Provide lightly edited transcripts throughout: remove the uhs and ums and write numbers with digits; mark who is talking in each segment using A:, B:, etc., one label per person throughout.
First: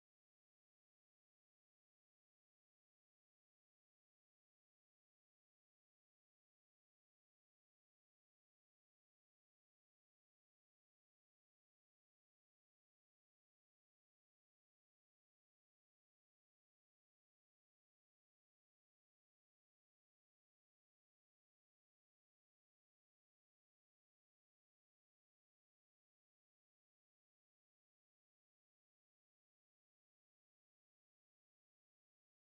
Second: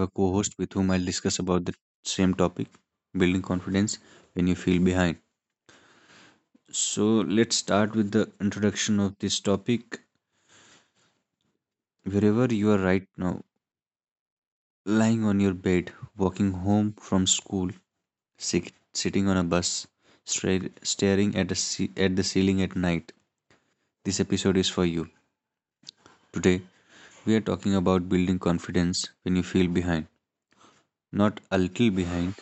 A: a co host with whom I'll discuss about the same topic, building confidence when you feel behind. So, let's start with the introduction of this topic. Wherever you are right now, lying on your bed, walking home from school, sick, sitting on a bus, staring at, at the ceiling at night, this episode is for you. Today, we are talking about building confidence when you feel behind. Not a little behind,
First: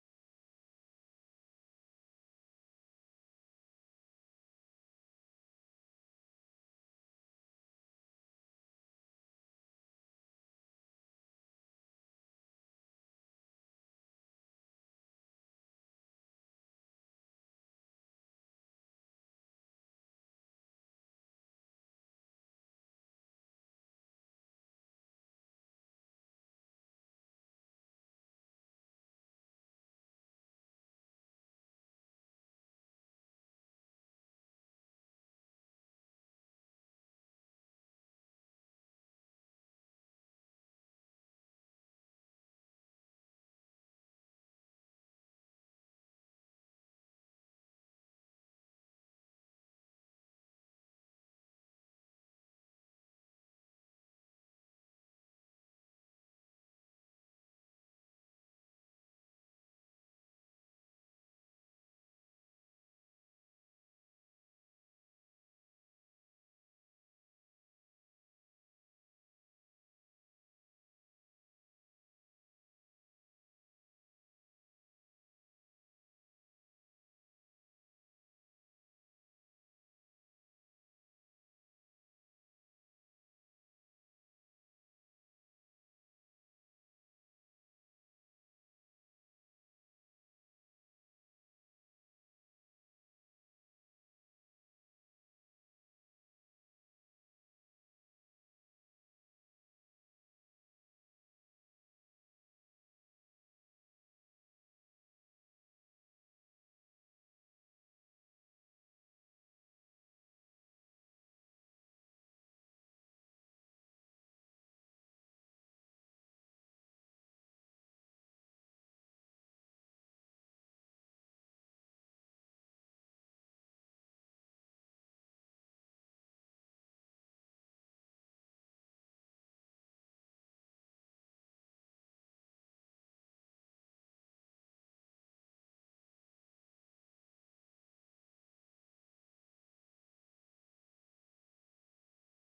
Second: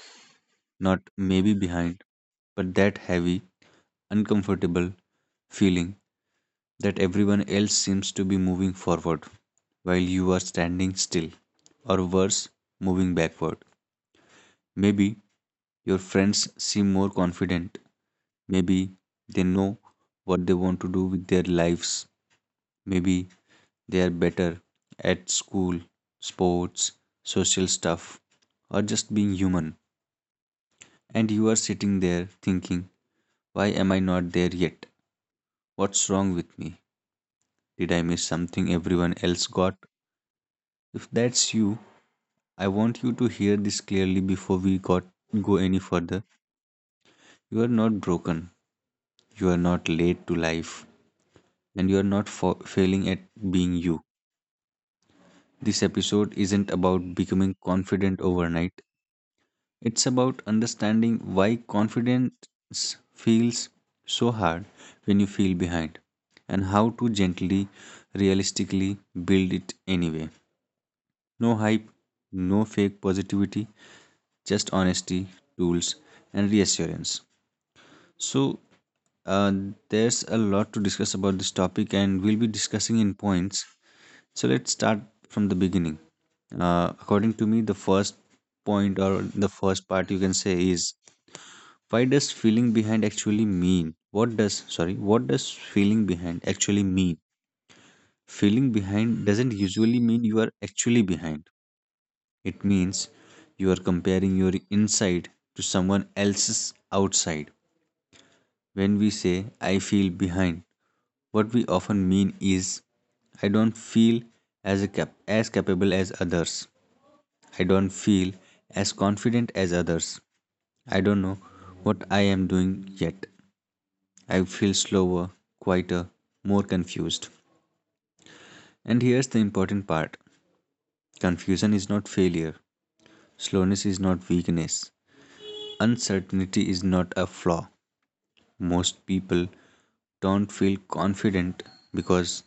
A: not maybe behind, but that heavy, uncomfortable feeling that everyone else seems to be moving forward while you are standing still, or worse, moving backward. Maybe your friends seem more confident. Maybe they know what they want to do with their lives. Maybe they are better at school, sports, social stuff, or just being human. And you are sitting there thinking, why am I not there yet? What's wrong with me? Did I miss something everyone else got? If that's you, I want you to hear this clearly before we got go any further. You are not broken. You are not late to life, and you are not failing at being you. This episode isn't about becoming confident overnight. It's about understanding why confidence feels so hard when you feel behind and how to gently, realistically build it anyway. No hype, no fake positivity, just honesty, tools, and reassurance. So, uh, there's a lot to discuss about this topic, and we'll be discussing in points. So, let's start from the beginning. According to me, the first point or the first part you can say is, why does feeling behind actually mean? What does, sorry what does feeling behind actually mean? Feeling behind doesn't usually mean you are actually behind. It means you are comparing your inside to someone else's outside. When we say I feel behind, what we often mean is, I don't feel as capable as others. I don't feel as confident as others. I don't know what I am doing yet. I feel slower, quieter, more confused. And here's the important part, confusion is not failure, slowness is not weakness, uncertainty is not a flaw. Most people don't feel confident because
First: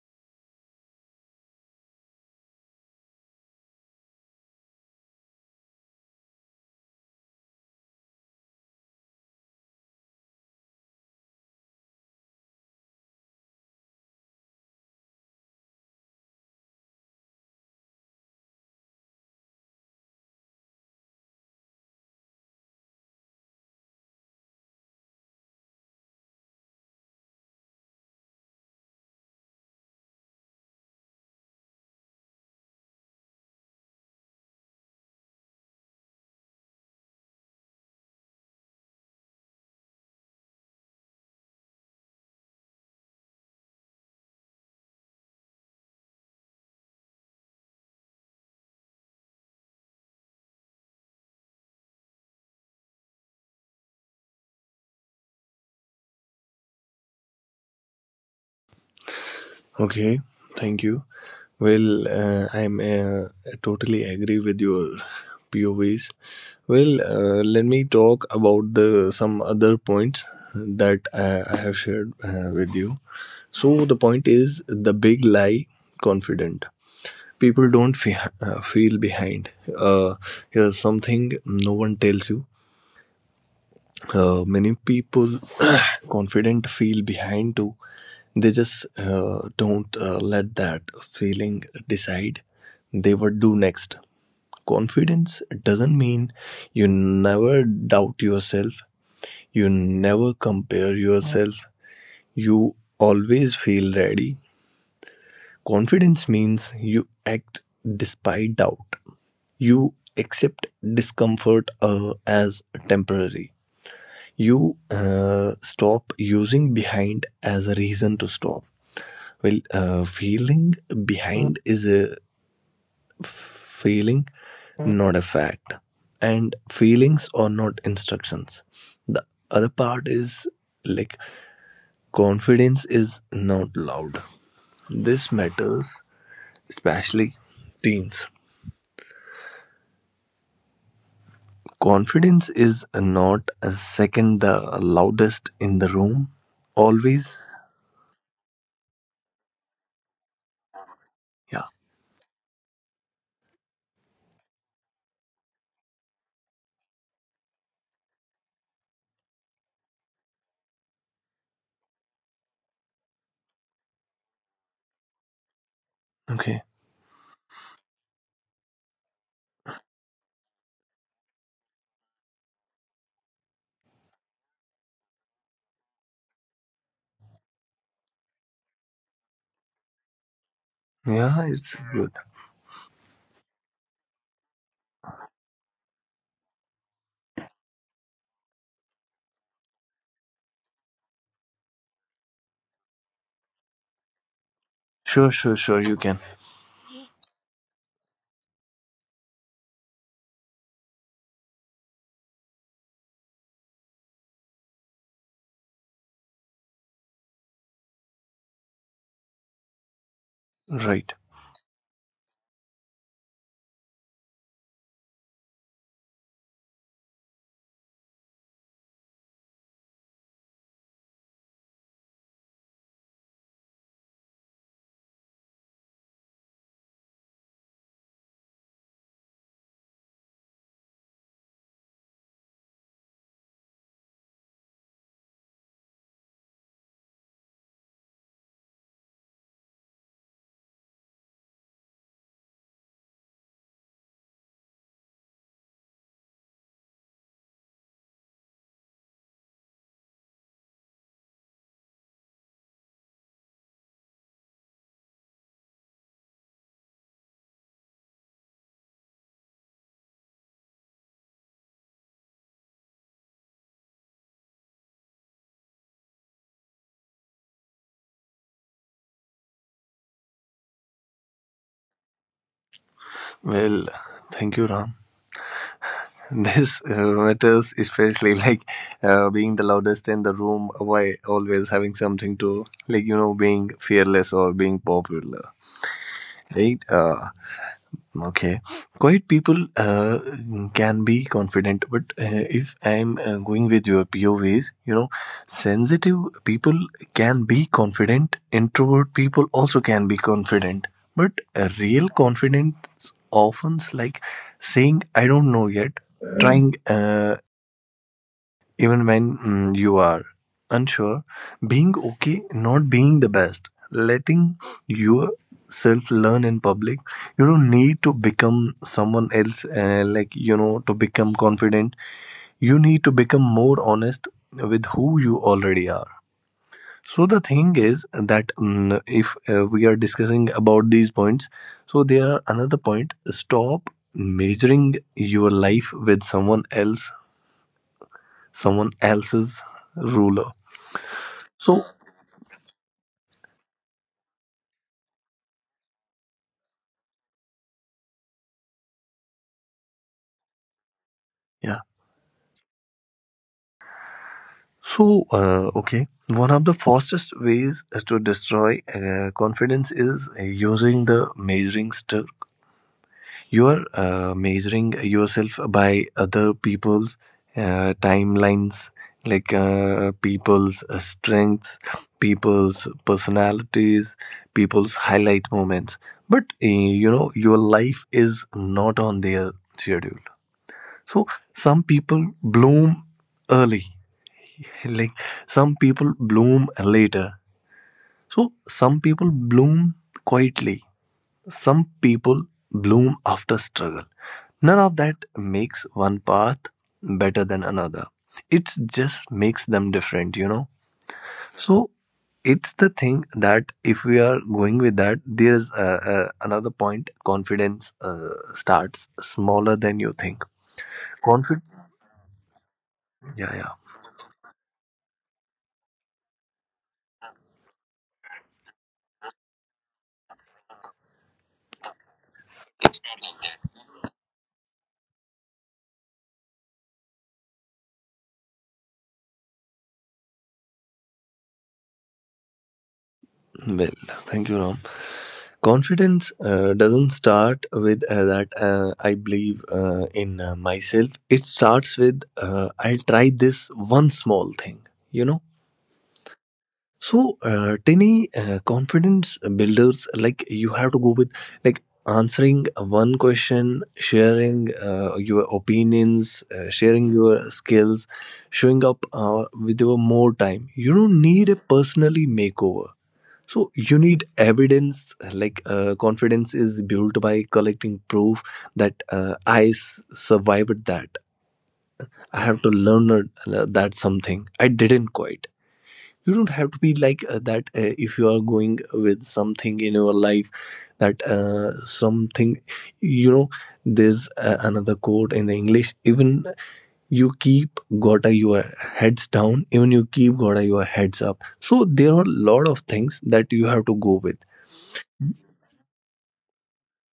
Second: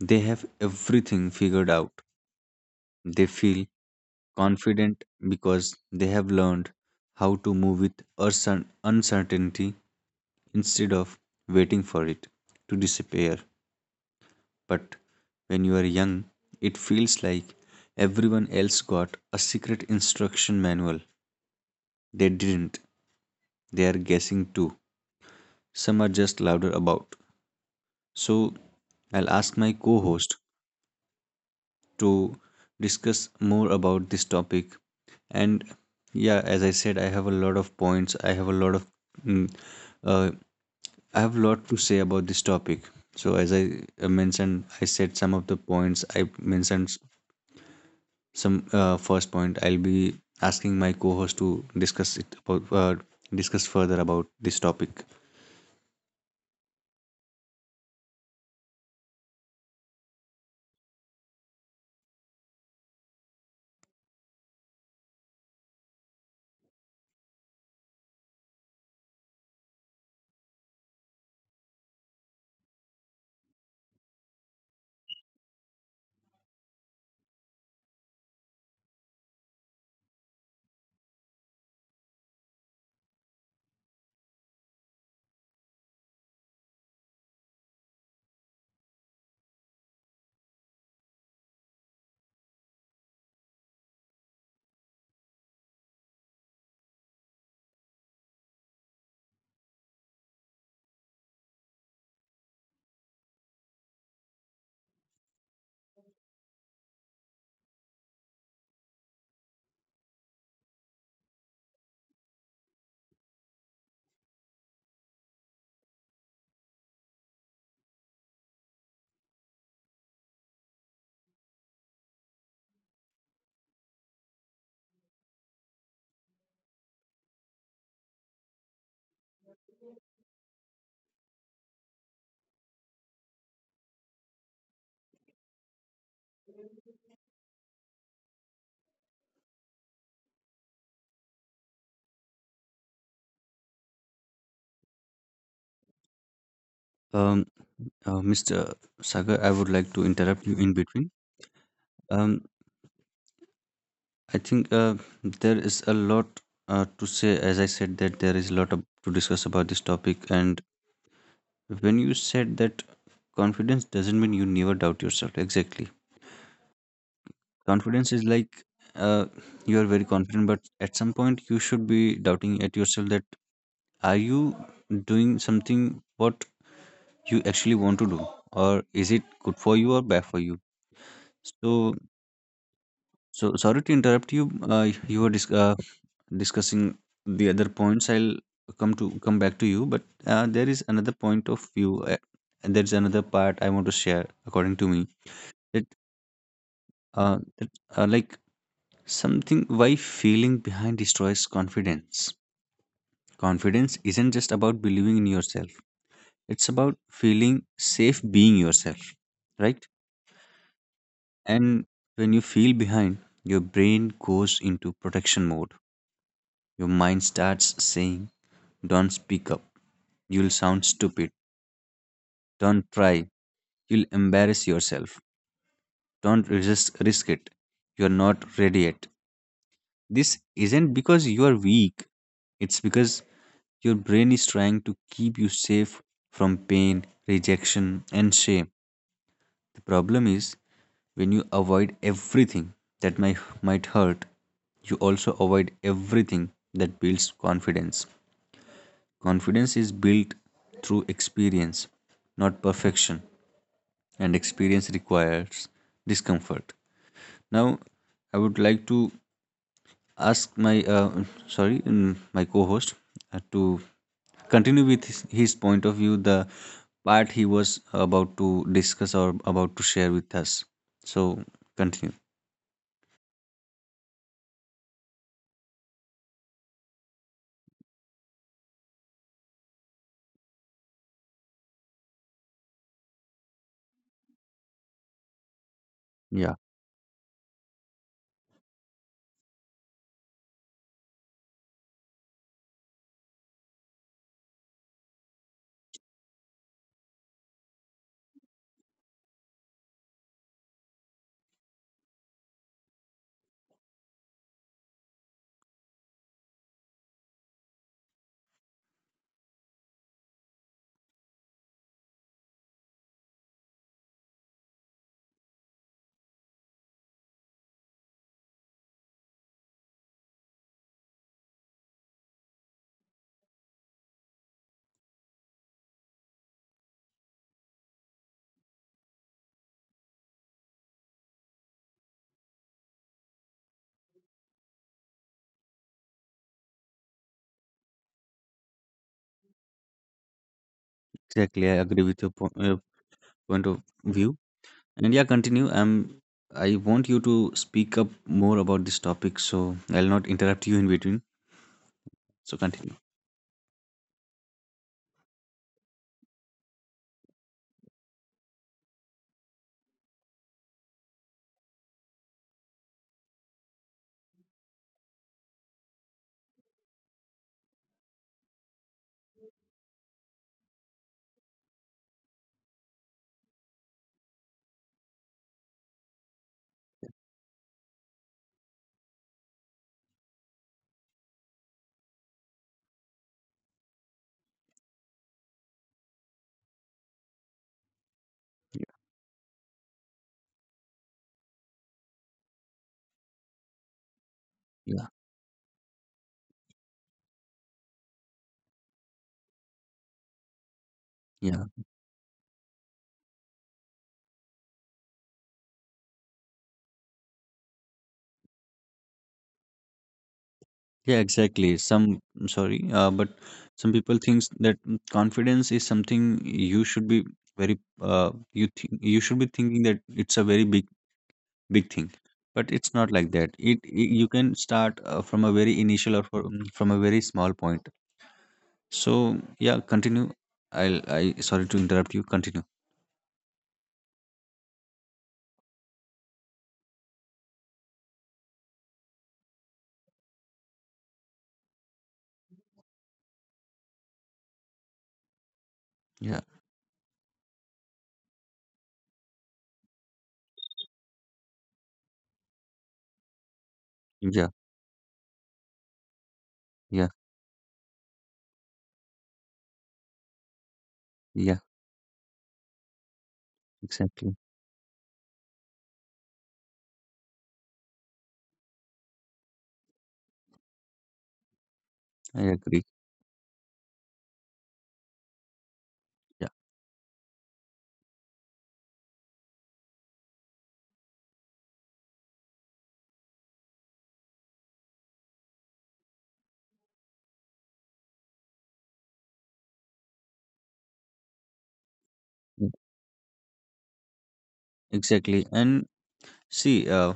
A: they have everything figured out. They feel confident because they have learned how to move with uncertainty instead of waiting for it to disappear. But when you are young, it feels like everyone else got a secret instruction manual. They didn't. They are guessing too. Some are just louder about. So I'll ask my co host to discuss more about this topic. And yeah, as I said, I have a lot of points. Mm, uh, I have a lot to say about this topic. So, as I mentioned, I said some of the points. I mentioned some, first point I'll be asking my co-host to discuss further about this topic.
B: Okay, thank you. Well, I'm totally agree with your POVs. Well, let me talk about the some other points that I have shared with you. So the point is the big lie confident. People don't feel behind. Uh, Here's something no one tells you. Many people confident feel behind too. They just don't let that feeling decide they would do next. Confidence doesn't mean you never doubt yourself. You never compare yourself. You always feel ready. Confidence means you act despite doubt. You accept discomfort as temporary you stop using behind as a reason to stop. Well, feeling behind is a feeling, not a fact. And feelings are not instructions. The other part is like confidence is not loud. This matters especially teens. Confidence is not a second the loudest in the room. Always.
A: um, Mr. Sagar, I would like to interrupt you in between.
B: Yeah.
A: um, I think there is a lot to say. As I said, that there is a lot of, to discuss about this topic. And when you said that confidence doesn't mean you never doubt yourself, exactly.
B: Okay.
A: Confidence is like, uh, you are very confident, but at some point you should be doubting at yourself that, are you doing something what you actually want to do, or is it good for you or bad for you?
B: Yeah, it's
A: So,
B: good.
A: so sorry to interrupt you. You were discussing the other points. I'll come back to you, but there is another point of view, and there's another part I want to share. According to me,
B: Sure, sure, sure,
A: that
B: you can.
A: that, like something, why feeling behind destroys confidence. Confidence isn't just about believing in yourself. It's about feeling safe being yourself, right?
B: Right.
A: And when you feel behind, your brain goes into protection mode. Your mind starts saying, don't speak up. You'll sound stupid. Don't try. You'll embarrass yourself. Don't resist, risk it. You're not ready yet. This isn't because you are weak, it's because your brain is trying to keep you safe from pain, rejection, and shame. The problem is when you avoid everything that might hurt, you also avoid everything that builds confidence. Confidence is built through experience, not perfection, and experience requires discomfort. Now I would like to ask my my co-host to continue with his point of view, the part he was about to discuss or about to share with us. So continue.
B: Well, thank you, Ram. This matters especially like being the loudest in the room while always having something to like, you know, being fearless or being popular.
A: Yeah.
B: Right? Okay. Quiet people can be confident, but if I'm going with your POVs, you know, sensitive people can be confident, introvert people also can be confident, but a real confidence often like saying, I don't know yet, trying even when you are unsure, being okay not being the best, letting yourself learn in public, you don't need to become someone else, like you know, to become confident. You need to become more honest with who you already are. So the thing is that if we are discussing about these points, so there are another point. Stop measuring your life with someone else, someone else's ruler.
A: Exactly, I
B: So,
A: agree with your point of view. And yeah, continue. I want you to speak up more about this topic, so I'll not interrupt you in between.
B: yeah.
A: So continue.
B: So, okay. One of the fastest ways to destroy confidence is using the measuring stick. You are measuring yourself by other people's timelines, like people's strengths, people's personalities, people's highlight moments. But, you know, your life is not on their schedule. So, some people bloom early, like some people bloom later, so
A: Yeah.
B: some people bloom quietly, some people bloom after struggle. None of
A: Yeah,
B: that makes one path better than another. It just makes them different, you know.
A: yeah,
B: So it's the thing that if we are going with that, there's another point. Confidence starts smaller than you think.
A: yeah.
B: Confid?
A: Exactly. Some. I'm sorry, but
B: Yeah.
A: some people thinks that, confidence is something you should be very. You think you should be thinking that it's a very big big thing, but it's not like that. It you can start from a very initial or from a very small point. So, yeah, continue. I'll I Sorry to interrupt you. Continue.
B: Yeah, well, thank you, Ram. Confidence doesn't start with that I believe in myself. It starts with I'll try this one small thing, you know.
A: Yeah.
B: So, tiny confidence builders, like you have to go with like answering one question,
A: Yeah.
B: sharing your opinions,
A: Yeah.
B: sharing your skills, showing up with your more time. You don't need
A: Yeah.
B: a personally makeover, so you need
A: Exactly.
B: evidence, like confidence is built by collecting proof that I survived that.
A: I
B: I have to
A: agree.
B: learn that something. I didn't quite. You
A: Yeah.
B: don't have to be like that if you are going with something in your life, that something, you know, there's another quote in the English. Even you keep gotta your heads down, even you keep gotta your heads up. So there are a
A: Mm,
B: lot of things that you have to go with.
A: exactly. And see,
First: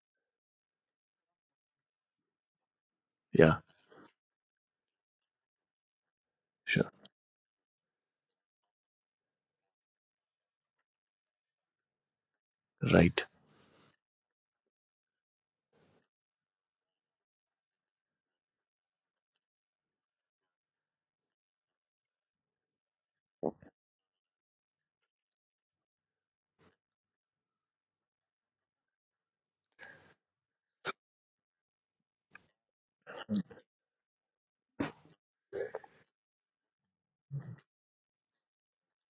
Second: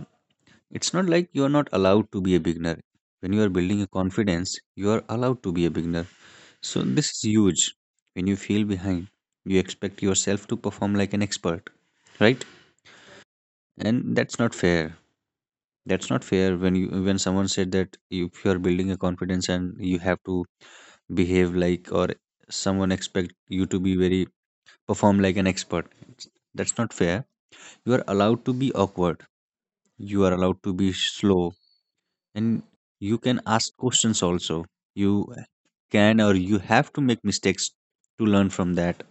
A: it's not like you are not allowed to be a beginner. When you are
B: Yeah,
A: building a confidence, you are allowed to be a beginner. So
B: sure.
A: this is huge. When you feel behind, you expect yourself to perform like an expert, right?
B: Right.
A: And that's not fair. That's not fair when you when someone said that if you are building a confidence and you have to behave like or someone expect you to be very perform like an expert. It's- that's not fair. You are allowed to be awkward, you are allowed to be slow, and you can ask questions also. You can or you have to make mistakes to learn from that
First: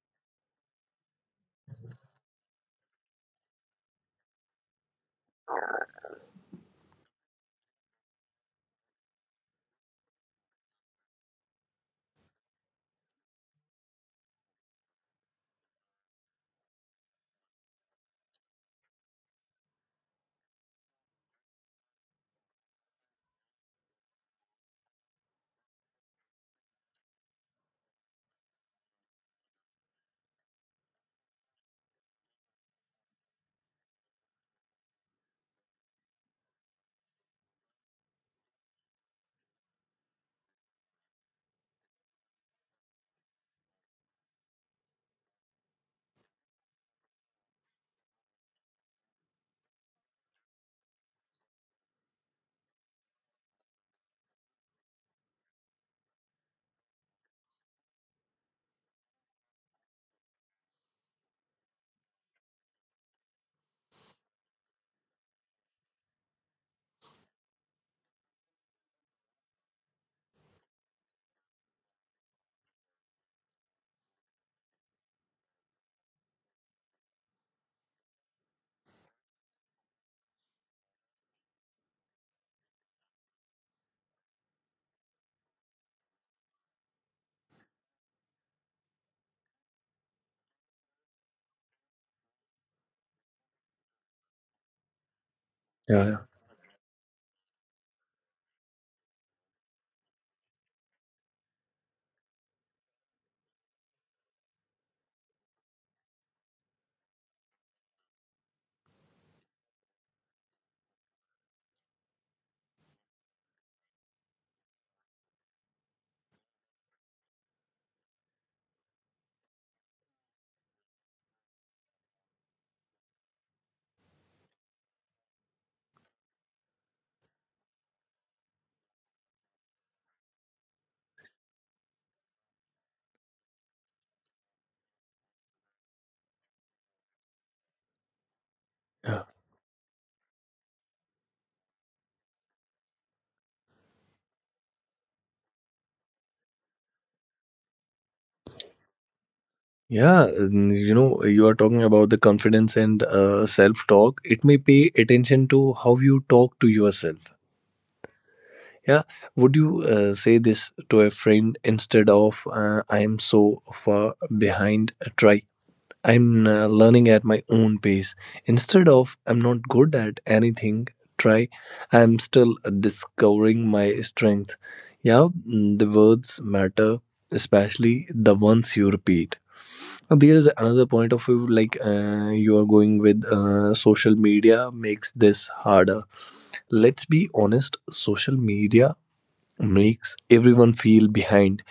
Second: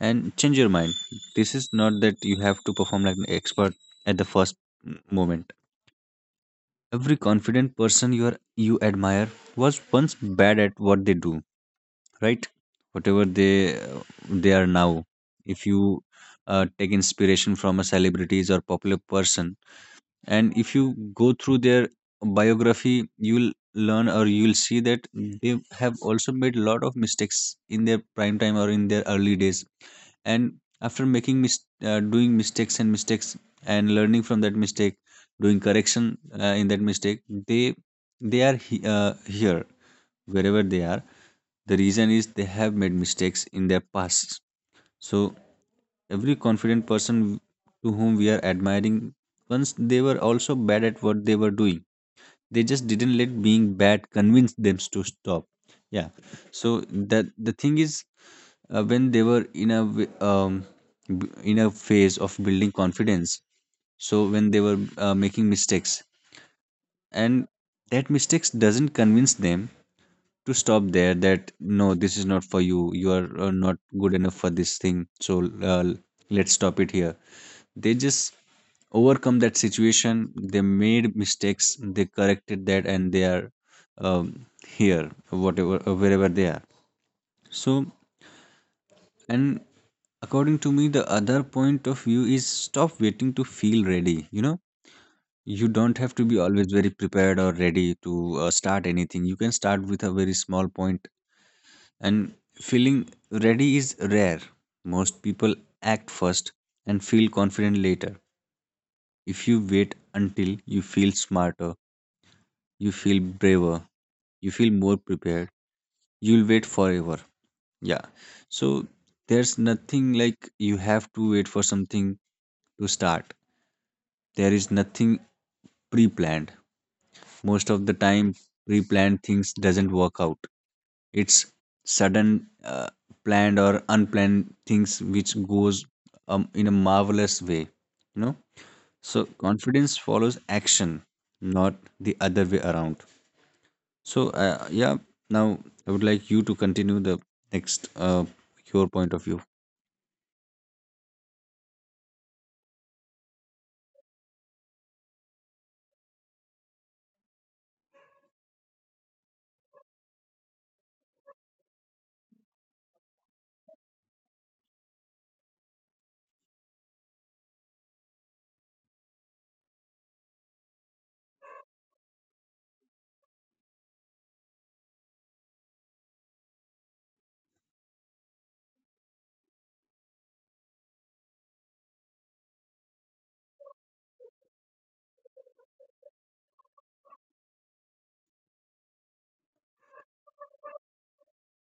A: and change your mind. This is not that you have to perform like an expert at the first moment. Every confident person you admire was once bad at what they do, right? Whatever they are now, if you take inspiration from a celebrities or popular person, and if you go through their biography, you'll learn or you'll see that they have also made a lot of mistakes in their prime time or in their early days. And after making doing mistakes and mistakes, and learning from that mistake, doing correction in that mistake, they here, wherever they are. The reason is they have made mistakes in their past. So every confident person to whom we are admiring, once they were also bad at what they were doing. They just didn't let being bad convince them to stop. Yeah. So that the thing is, when they were in a in a phase of building confidence, so when they were making mistakes, and that mistakes doesn't convince them to stop there, that no, this is not for you, you are not good enough for this thing, so let's stop it here. They just overcome that situation, they made mistakes, they corrected that, and they are um, here, whatever wherever they are. So, and according to me, the other point of view is stop waiting to feel ready, you know. You don't
B: Yeah,
A: have
B: yeah.
A: to be always very prepared or ready to start anything. You can start with a very small point. And feeling ready is rare. Most people act first and feel confident later. If you wait until you feel smarter, you feel braver, you feel more prepared, you'll wait forever. Yeah. So there's nothing like you have to wait for something to start. There is nothing pre-planned. Most of the time pre-planned things doesn't work out. It's sudden planned or unplanned things which goes in a marvelous way, you know?
B: Yeah.
A: So confidence follows action, not the other way around. So yeah, now I would like you to continue the next your point of view.
B: Yeah, and you know, you are talking about the confidence and self-talk. It may pay attention to how you talk to yourself. Yeah, would you say this to a friend instead of "I am so far behind"? Try. I'm learning at my own pace. Instead of I'm not good at anything, try I'm still discovering my strength. Yeah, the words matter, especially the ones you repeat. Now, there is another point of view like you are going with social media makes this harder. Let's be honest, social media makes everyone feel behind.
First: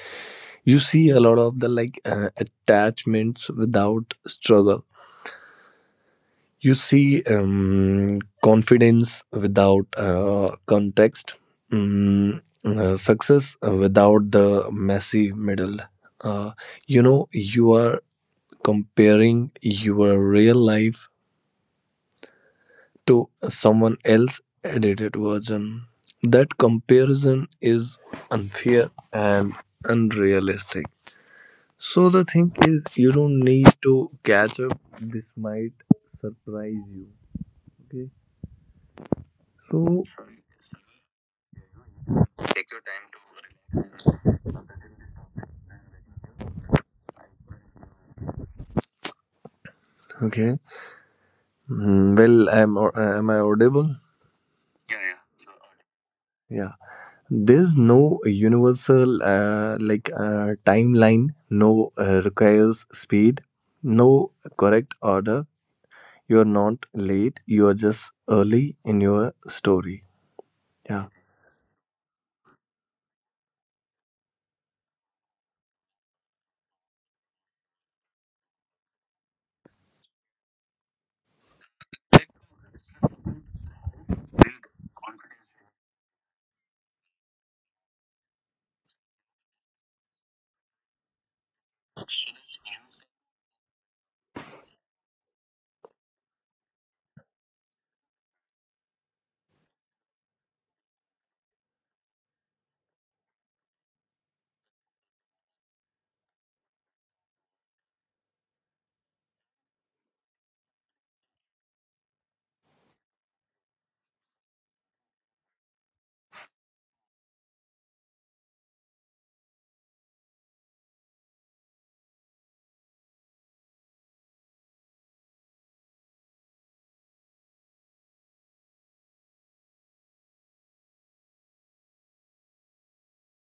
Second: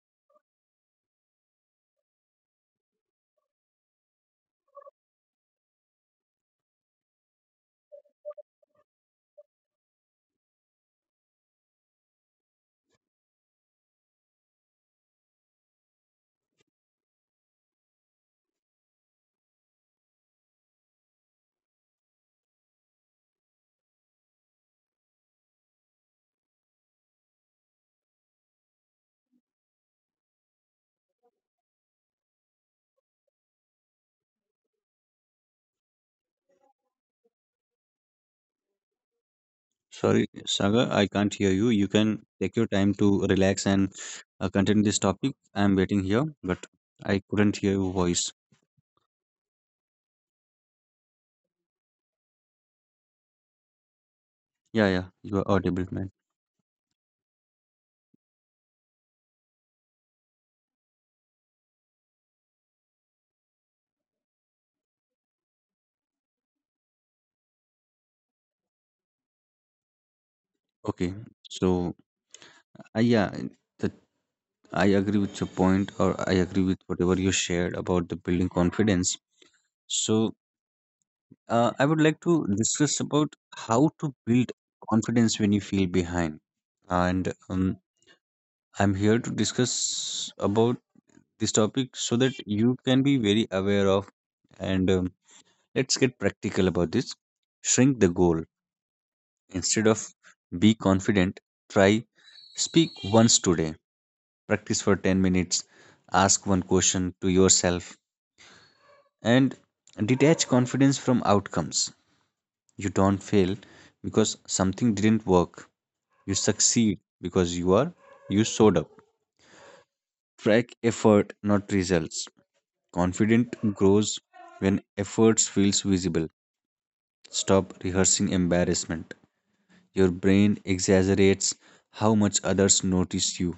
B: You see a lot of the like attachments without struggle. You see confidence without context, success without the messy middle. Uh, you know, you are comparing your real life to someone else's edited version. That comparison is unfair and unrealistic. So, the thing is, you don't need to catch up. This might surprise you. Okay. So,
A: Sorry, Saga, I can't hear you. You can take your time to relax and continue this topic. I'm waiting here, but I couldn't hear your voice.
B: okay. Well, am I audible?
A: Yeah, yeah, you are audible, man.
B: Yeah. There's no universal like timeline. No requires speed. No correct order. You're not late. You're just early in your story.
A: Okay,
B: Yeah.
A: so yeah, that I agree with your point, or I agree with whatever you shared about the building confidence. So I would like to discuss about how to build confidence when you feel behind. And I'm here to discuss about this topic so that you can be very aware of. And let's get practical about this. Shrink the goal. Instead of be confident, try speak once today. Practice for 10 minutes. Ask one question to yourself and detach confidence from outcomes. You don't fail because something didn't work. You succeed because you showed up. Track effort, not results. Confidence grows when efforts feels visible. Stop rehearsing embarrassment. Your brain exaggerates how much others notice you.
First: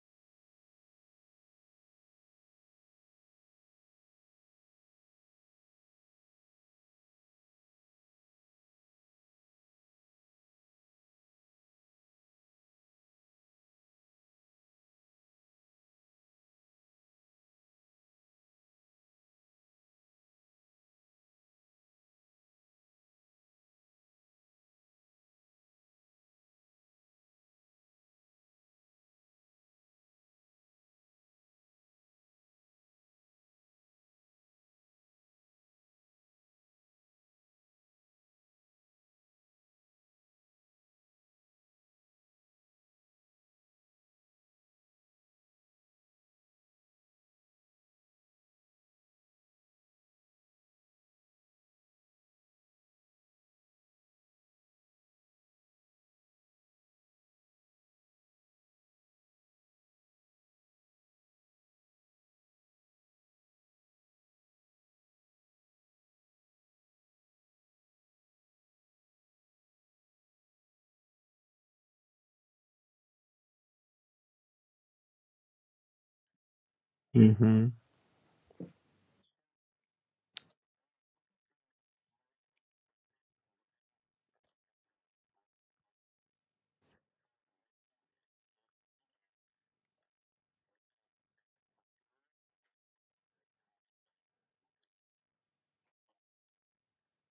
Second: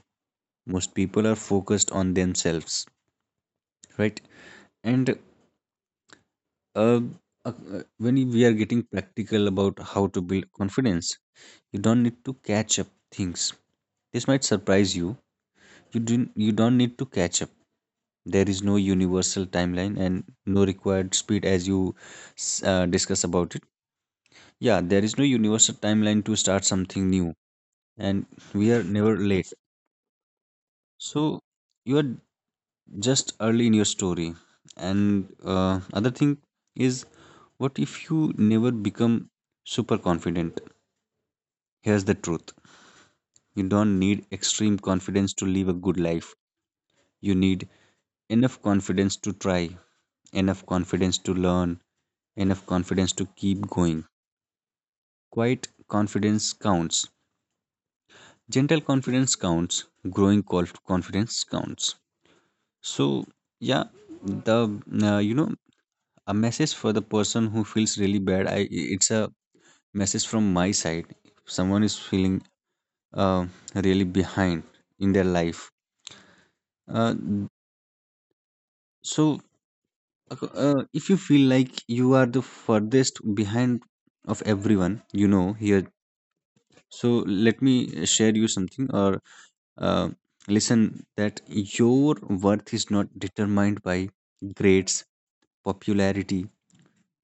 A: Most people are focused on themselves, right? And uh, uh, when we are getting practical about how to build confidence, you don't need to catch up things. This might surprise you. You didn't. You don't need to catch up. There is no universal timeline and no required speed as you discuss about it. Yeah, there is no universal timeline to start something new, and we are never late, so you are just early in your story. And other thing is, what if you never become super confident? Here's the truth: you don't need extreme confidence to live a good life. You need enough confidence to try, enough confidence to learn, enough confidence to keep going. Quiet confidence counts. Gentle confidence counts. Growing confidence counts. So, yeah, the you know a message for the person who feels really bad. I It's a message from my side. If someone is feeling uh, really behind in their life. Uh,
B: Mm-hmm.
A: so if you feel like you are the furthest behind of everyone you know here, so let me share you something, or uh, listen, that your worth is not determined by grades, popularity,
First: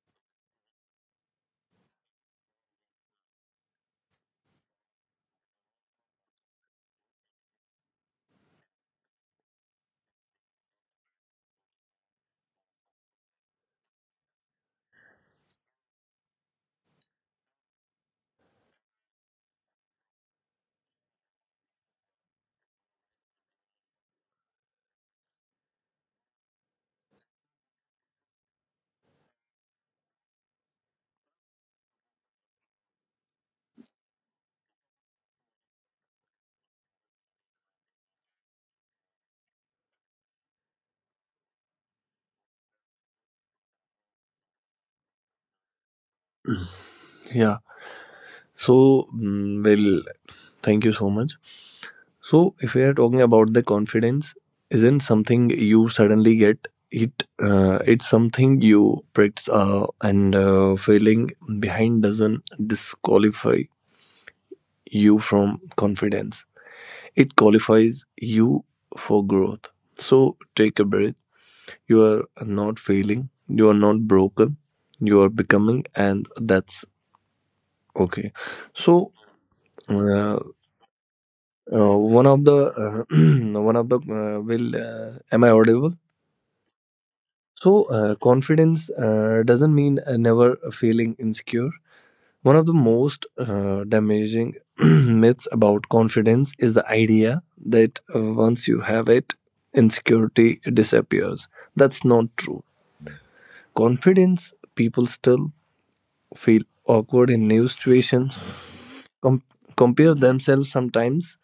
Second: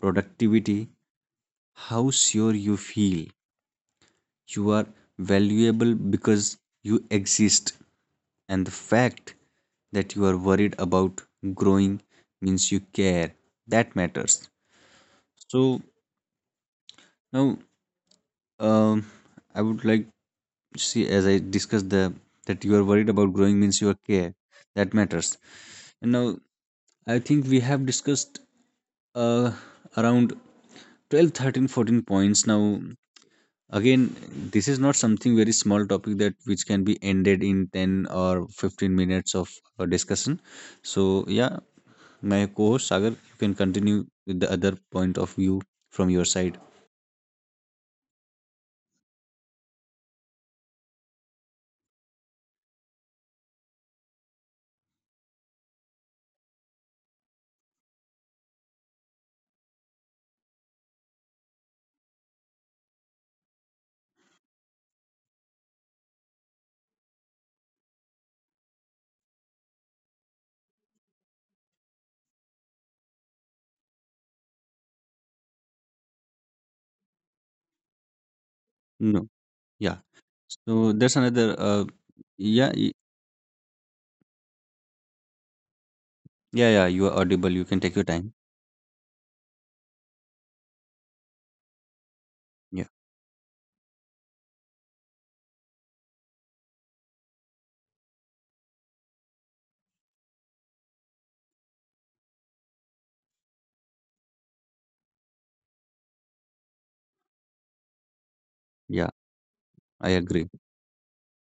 A: productivity, how sure you feel. You are valuable because you exist, and the fact that you are worried about growing means you care. That matters. So now, um, I would like to see, as I discussed, the that you are worried about growing means you are care. That matters. And now I think we have discussed uh, around 12, 13, 14 points now. Again, this is not something very small topic that which can be ended in 10 or 15 minutes of discussion. So yeah, my co-host Sagar, you can continue with the other point of view from your side.
B: Yeah. So, well, thank you so much. So, if we are talking about the confidence, isn't something you suddenly get. It it's something you practice, and failing behind doesn't disqualify you from confidence. It qualifies you for growth. So take a breath. You are not failing. You are not broken. You are becoming, and that's okay. So.
A: No. Yeah.
B: Uh,
A: So there's another,
B: one of the
A: yeah. y-
B: one of the will am I audible?
A: yeah yeah you are audible, you can
B: So,
A: take your time.
B: confidence doesn't mean never feeling insecure. One of the
A: Yeah,
B: most damaging myths about confidence is the idea that once you have it, insecurity disappears. That's not true. Confidence people still feel awkward in new situations,
A: yeah,
B: com- compare
A: I agree.
B: themselves sometimes,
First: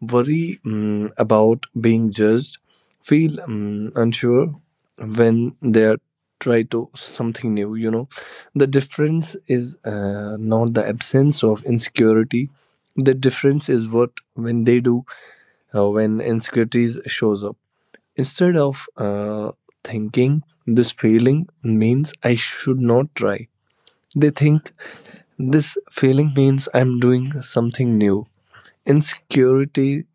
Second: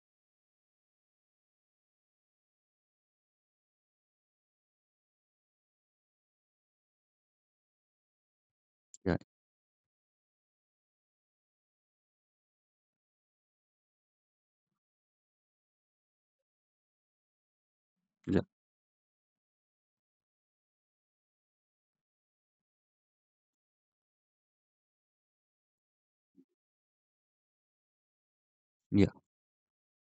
B: worry about being judged, feel unsure when they are try to something new. You know, the
A: Yeah,
B: difference is not the absence of insecurity. The difference is what when they do when insecurities shows up.
A: yeah,
B: Instead of thinking this failing means I should not try, they think this failing means I'm doing something new.
A: yeah,
B: Insecurity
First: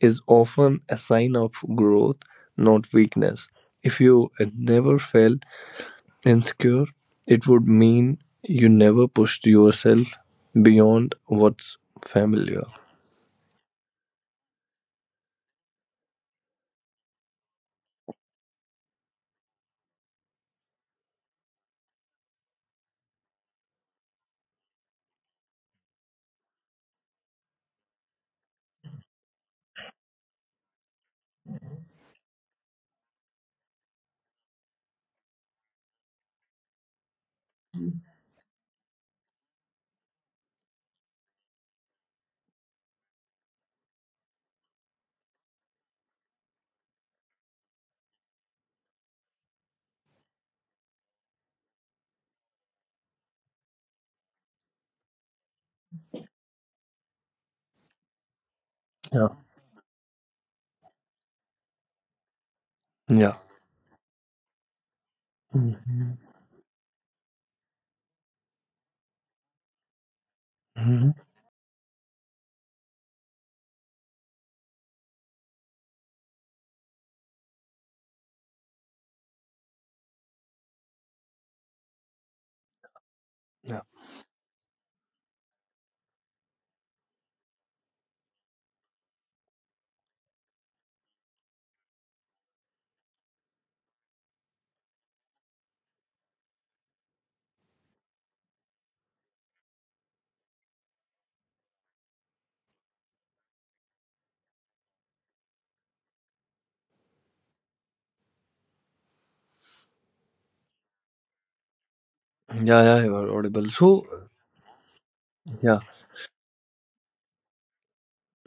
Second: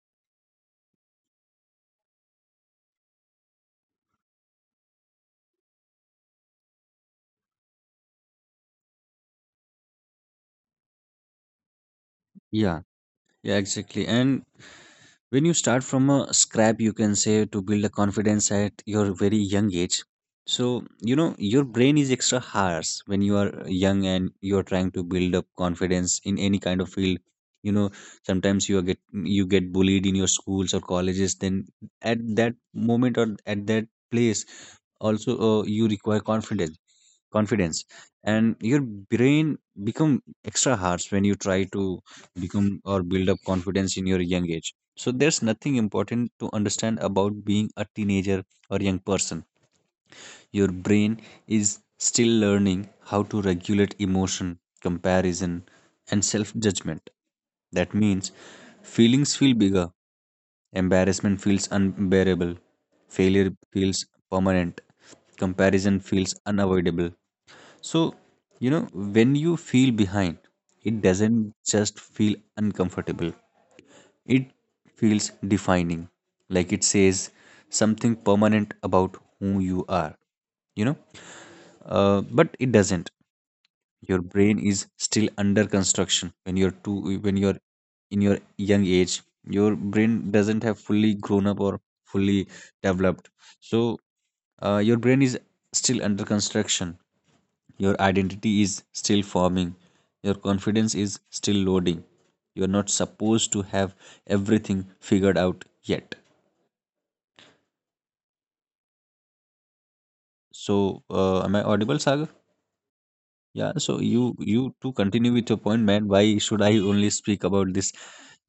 B: is often a sign of growth, not weakness. If you had never felt insecure, it would mean you never pushed yourself beyond what's familiar.
A: yeah, yeah, exactly. And when you start from a scrap, you can say to build a confidence at your very young age. So, you know, your brain is extra harsh when you are young and you are trying to build up confidence in any kind of field. You know, sometimes you get bullied in your schools or colleges. Then at that moment or at that place, also you require confidence and your brain become extra harsh when you try to become or build up confidence in your young age. So there's nothing important to understand about being a teenager or young person. Your brain is still learning how to regulate emotion, comparison, and self judgment. That means
B: Yeah.
A: feelings feel bigger, embarrassment feels unbearable,
B: Yeah.
A: failure feels permanent, comparison
B: Mhm.
A: feels unavoidable. So, you know, when you feel behind, it
B: Mhm.
A: doesn't just feel uncomfortable, it feels defining. Like it says something permanent about who you are, you know, but it doesn't.
B: Yeah.
A: Your brain is still under construction when you're too when you're in your young age. Your brain doesn't have fully grown up or fully developed. So your brain is still under construction, your identity is still forming, your confidence is still loading. You're not supposed to have everything figured out yet. So am I audible, Saga?
B: Yeah, yeah, you are audible.
A: Yeah, so
B: So,
A: you to continue with your
B: yeah.
A: point, man. Why should I only speak about this?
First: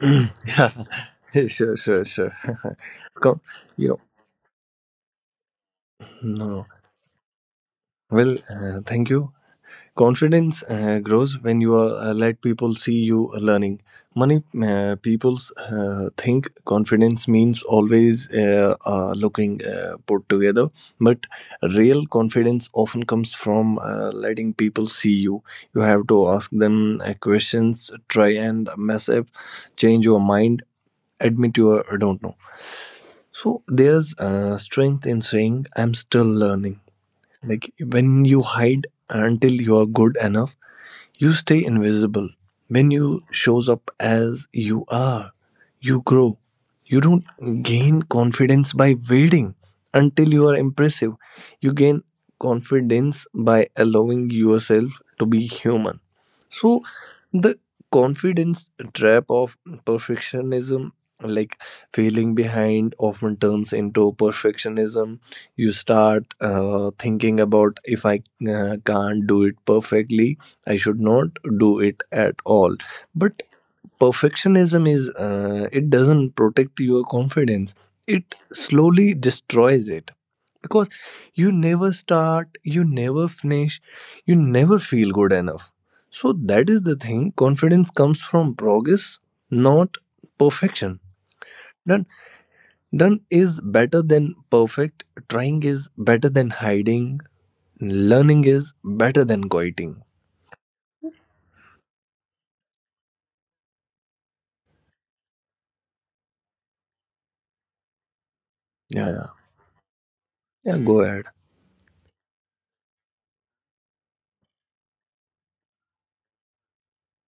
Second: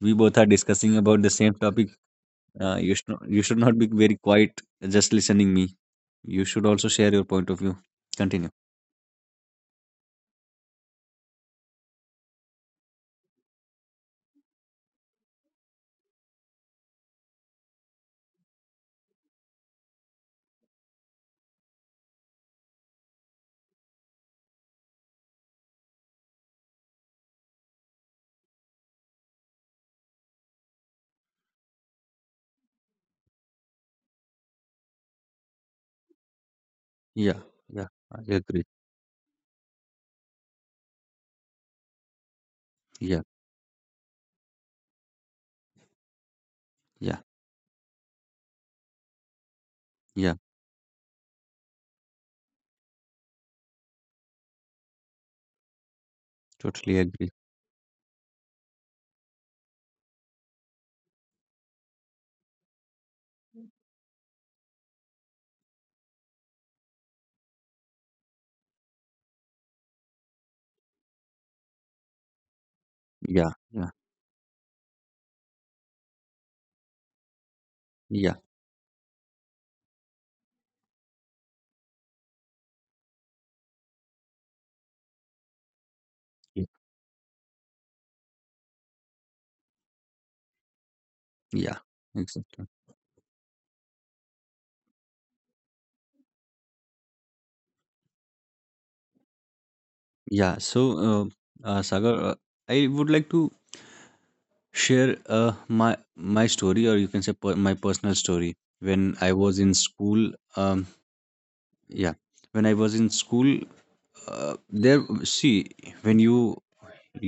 A: We both are
B: Yeah.
A: discussing about the same
B: Sure,
A: topic.
B: sure, sure.
A: You should not,
B: Come,
A: you should not be
B: you know,
A: very quiet, just listening me. You
B: no,
A: should
B: no.
A: also share your point of view.
B: Well,
A: Continue.
B: thank you. Confidence grows when you are, let people see you learning. Many people think confidence means always looking put together, but real confidence often comes from letting people see you. You have to ask them questions, try and mess up, change your mind, admit you are- don't know. So there's strength in saying, I'm still learning.
A: Yeah,
B: Like
A: yeah, I
B: when you
A: agree.
B: hide until you are good enough you stay invisible. When
A: Yeah,
B: you shows up as you are, you grow. You
A: yeah,
B: don't gain confidence by waiting until
A: yeah,
B: you are impressive. You gain confidence by allowing yourself to be human. So
A: totally agree.
B: the confidence trap of perfectionism, like failing behind, often turns into perfectionism. You start thinking about if I can't do it perfectly, I should not do it at all. But
A: Yeah, yeah,
B: perfectionism is it doesn't protect your confidence.
A: yeah,
B: It slowly destroys it, because you never start, you never finish, you never feel good enough. So
A: yeah,
B: that is the thing, confidence comes from progress, not perfection.
A: yeah,
B: done
A: exactly.
B: Done is better than perfect, trying is better than hiding, learning is better than quitting.
A: Yeah, so Sagar, I would like to share my story, or you can say, my personal story when
B: Yeah. Yeah,
A: I was in school.
B: yeah, go ahead.
A: Yeah, when I was in school, there see, when you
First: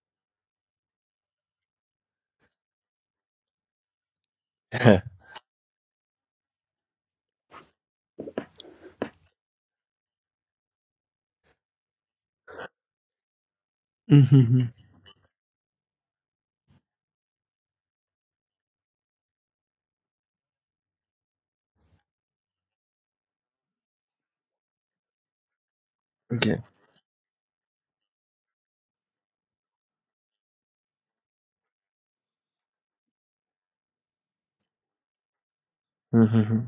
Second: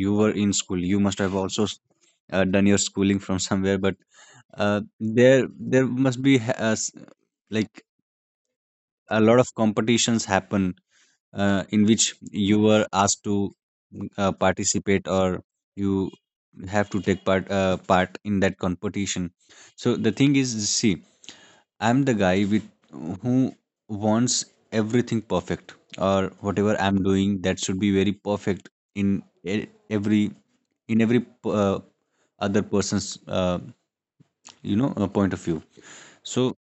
A: you were in school, you must have also done your schooling from somewhere, but there must be like, a lot of competitions happen in which you were asked to
B: Mm-hmm.
A: participate, or you have to take part in that competition. So the thing is, see, I'm the guy with who wants everything perfect, or
B: Okay.
A: whatever I'm doing that should be very perfect in every other person's point of view. so
B: Mm-hmm.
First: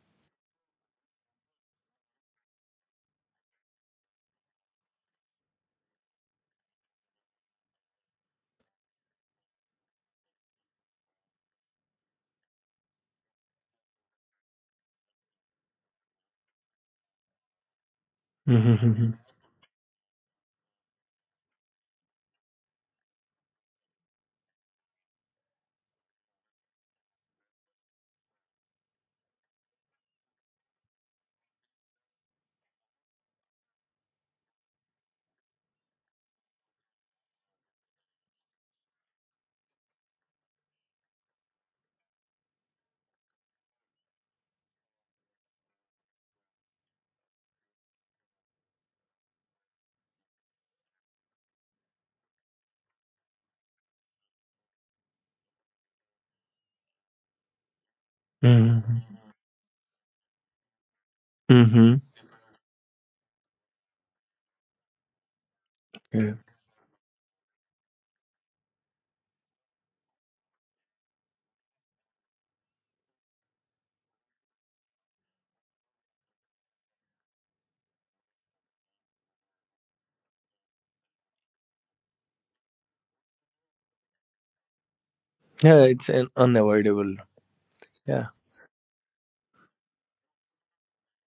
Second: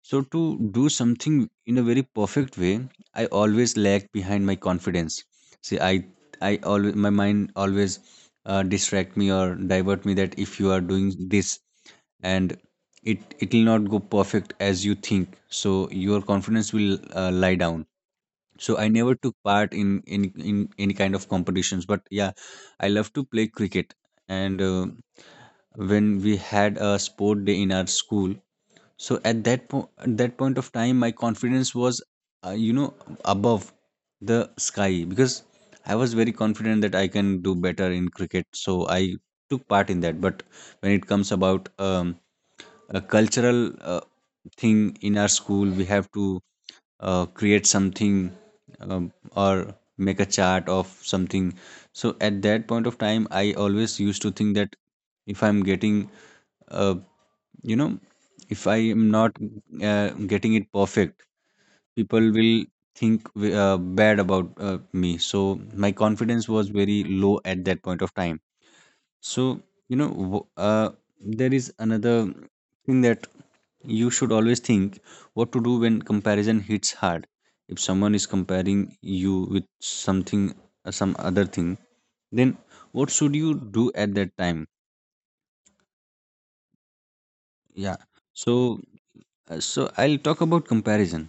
A: so, to do something in a very perfect way, I always lag behind my confidence. See, my mind always distract me or divert me, that if you are doing this, and it will not go perfect as you think. So, your confidence will lie down. So, I
B: Mm-hmm.
A: never took part in any kind of competitions. But yeah, I love to play cricket. And when we had a sport day in our school, so at that point of time my confidence was, uh, you know above the sky, because I was very confident that I can do better in cricket, so I took part in that. But when it comes about, a cultural thing in our school, we have to create something, or make a chart of something. So at that point of time I always used to think that, if I'm getting uh, you know if I am
B: Mm-hmm.
A: not getting it perfect,
B: Mm-hmm.
A: people will think bad about me, so my
B: Yeah.
A: confidence was very low at that point of time. So you know w- uh, there is another thing that you should always think: what to do when comparison hits hard? If someone is comparing you with something, some other thing, then what should you do at that time?
B: Yeah, it's an unavoidable.
A: Yeah,
B: Yeah.
A: so, I'll talk about comparison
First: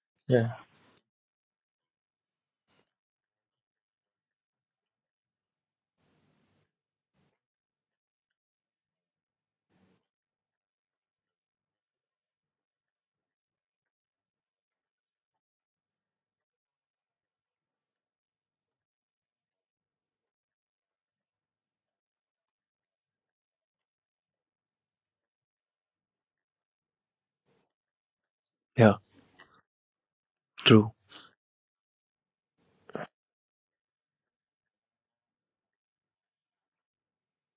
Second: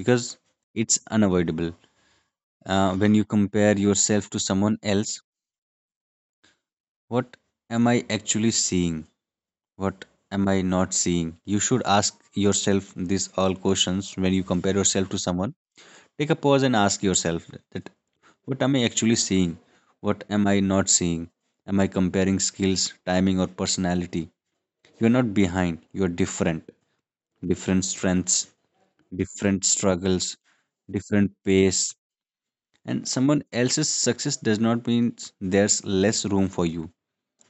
A: because
B: Yeah.
A: it's unavoidable. When you compare yourself to someone else, what am I actually seeing? What am I not seeing? You should ask yourself these all questions when you compare yourself to someone. Take a pause and ask yourself that, what am I actually seeing? What am I not seeing? Am I comparing skills, timing, or personality? You're not behind, you're different. Different strengths,
B: Yeah.
A: different struggles,
B: True.
A: different pace, and someone else's success does not mean there's less room for you.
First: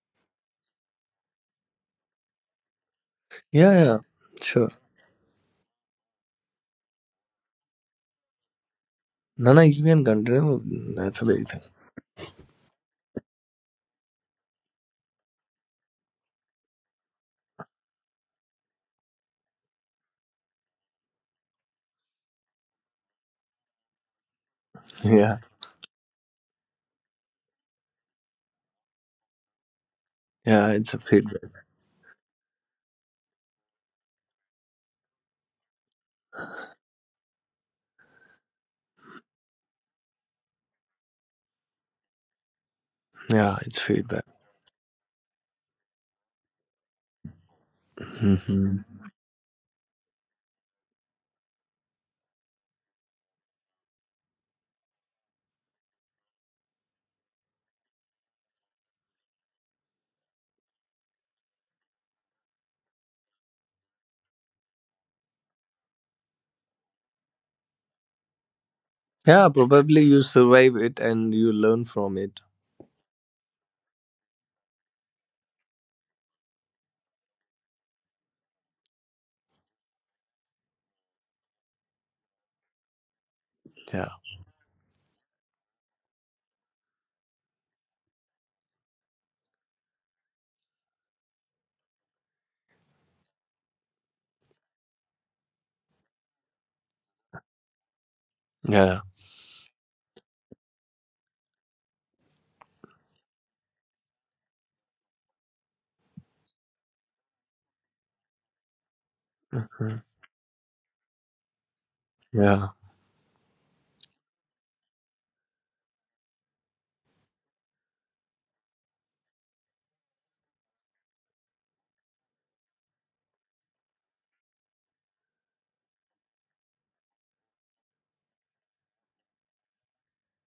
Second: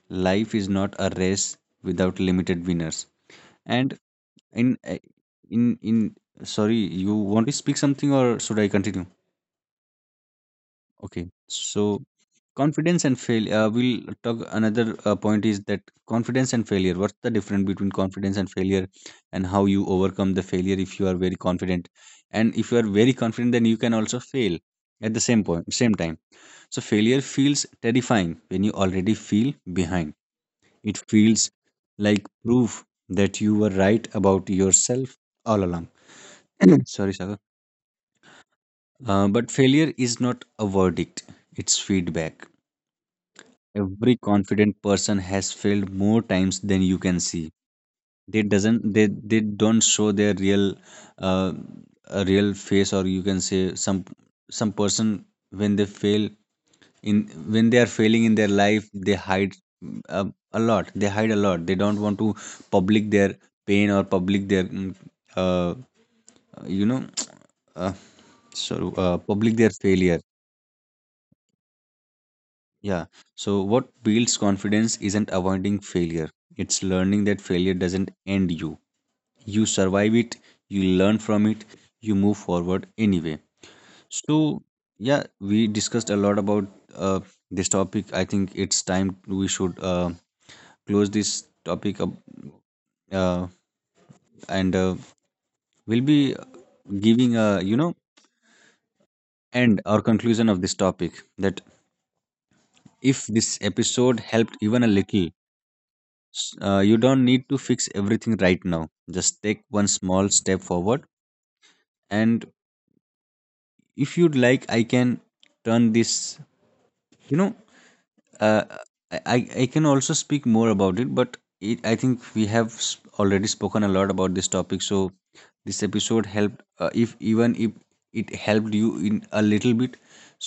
A: Life is not a race without limited winners.
B: Yeah, yeah, yeah.
A: And
B: Sure.
A: in eh, in sorry, you want to speak something, or should I continue?
B: No, no, you can continue. That's a
A: Okay,
B: big thing.
A: so, confidence and failure. We'll talk. Another point is that, confidence and failure. What's the difference between confidence and failure, and how you overcome the failure if you are very confident? And if you are very confident, then you can also fail at the
B: Yeah,
A: same point, same time. So failure feels terrifying when you already feel behind.
B: yeah, it's
A: It
B: a
A: feels
B: feedback.
A: like proof that you were right about yourself all along. Sorry, Sagar. But failure is not a verdict; it's feedback.
B: Yeah, it's
A: Every
B: feedback.
A: confident person has failed more times than you can see. they
B: Hmm.
A: doesn't they they don't show their real uh, a real face, or you can say, some some person, when they fail in when they are failing in their life, they hide mm, a, a lot. They hide a lot. They don't want to public their pain, or public their uh, you know uh, sorry,
B: Yeah,
A: public their
B: probably
A: failure.
B: you survive it and you learn from it.
A: Yeah. So, what builds confidence isn't avoiding failure, it's learning that failure doesn't end you. You survive it, you learn from it, you move forward anyway.
B: Yeah,
A: So, yeah, we discussed a lot about uh, this topic. I think it's time we should close this topic up, uh, and we'll be giving a,
B: yeah.
A: end or conclusion of this topic, that if this episode helped even a little, you don't need to fix everything right now, just take one
B: Mhm.
A: small step forward. And
B: Yeah,
A: if you'd like, I can turn this, you know I can also speak more about it, but, I think we have already spoken a lot about this topic. So this episode helped, if even if it helped you in a little bit,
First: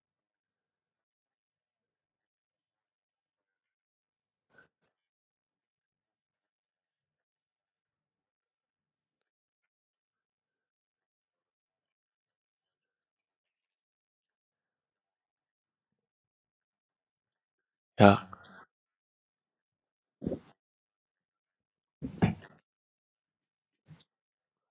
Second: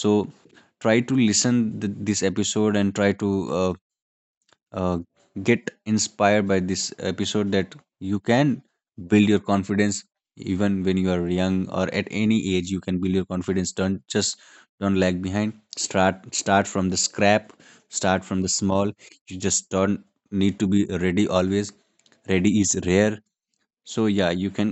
A: so try to listen this episode, and try to uh, uh, get inspired by this episode, that you can build your confidence even when you are young, or at any age you can build your confidence. Don't just, don't lag behind. Start from the scrap.
B: yeah.
A: Start from the small. You just don't need to be ready always. Ready is rare. So yeah, you can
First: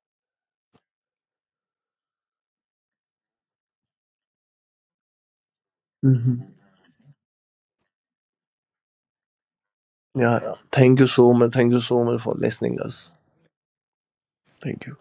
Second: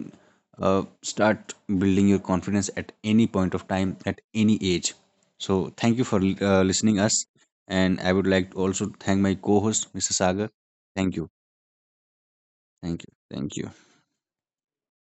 A: start building your confidence at any point of time, at any age. So thank you for
B: Hmm.
A: listening us, and I would like to also thank my co-host, Mr.
B: Yeah.
A: Sagar.
B: Thank you
A: Thank you.
B: so much. Thank you so much for listening
A: Thank you.
B: us.
A: Thank you.
B: Thank you.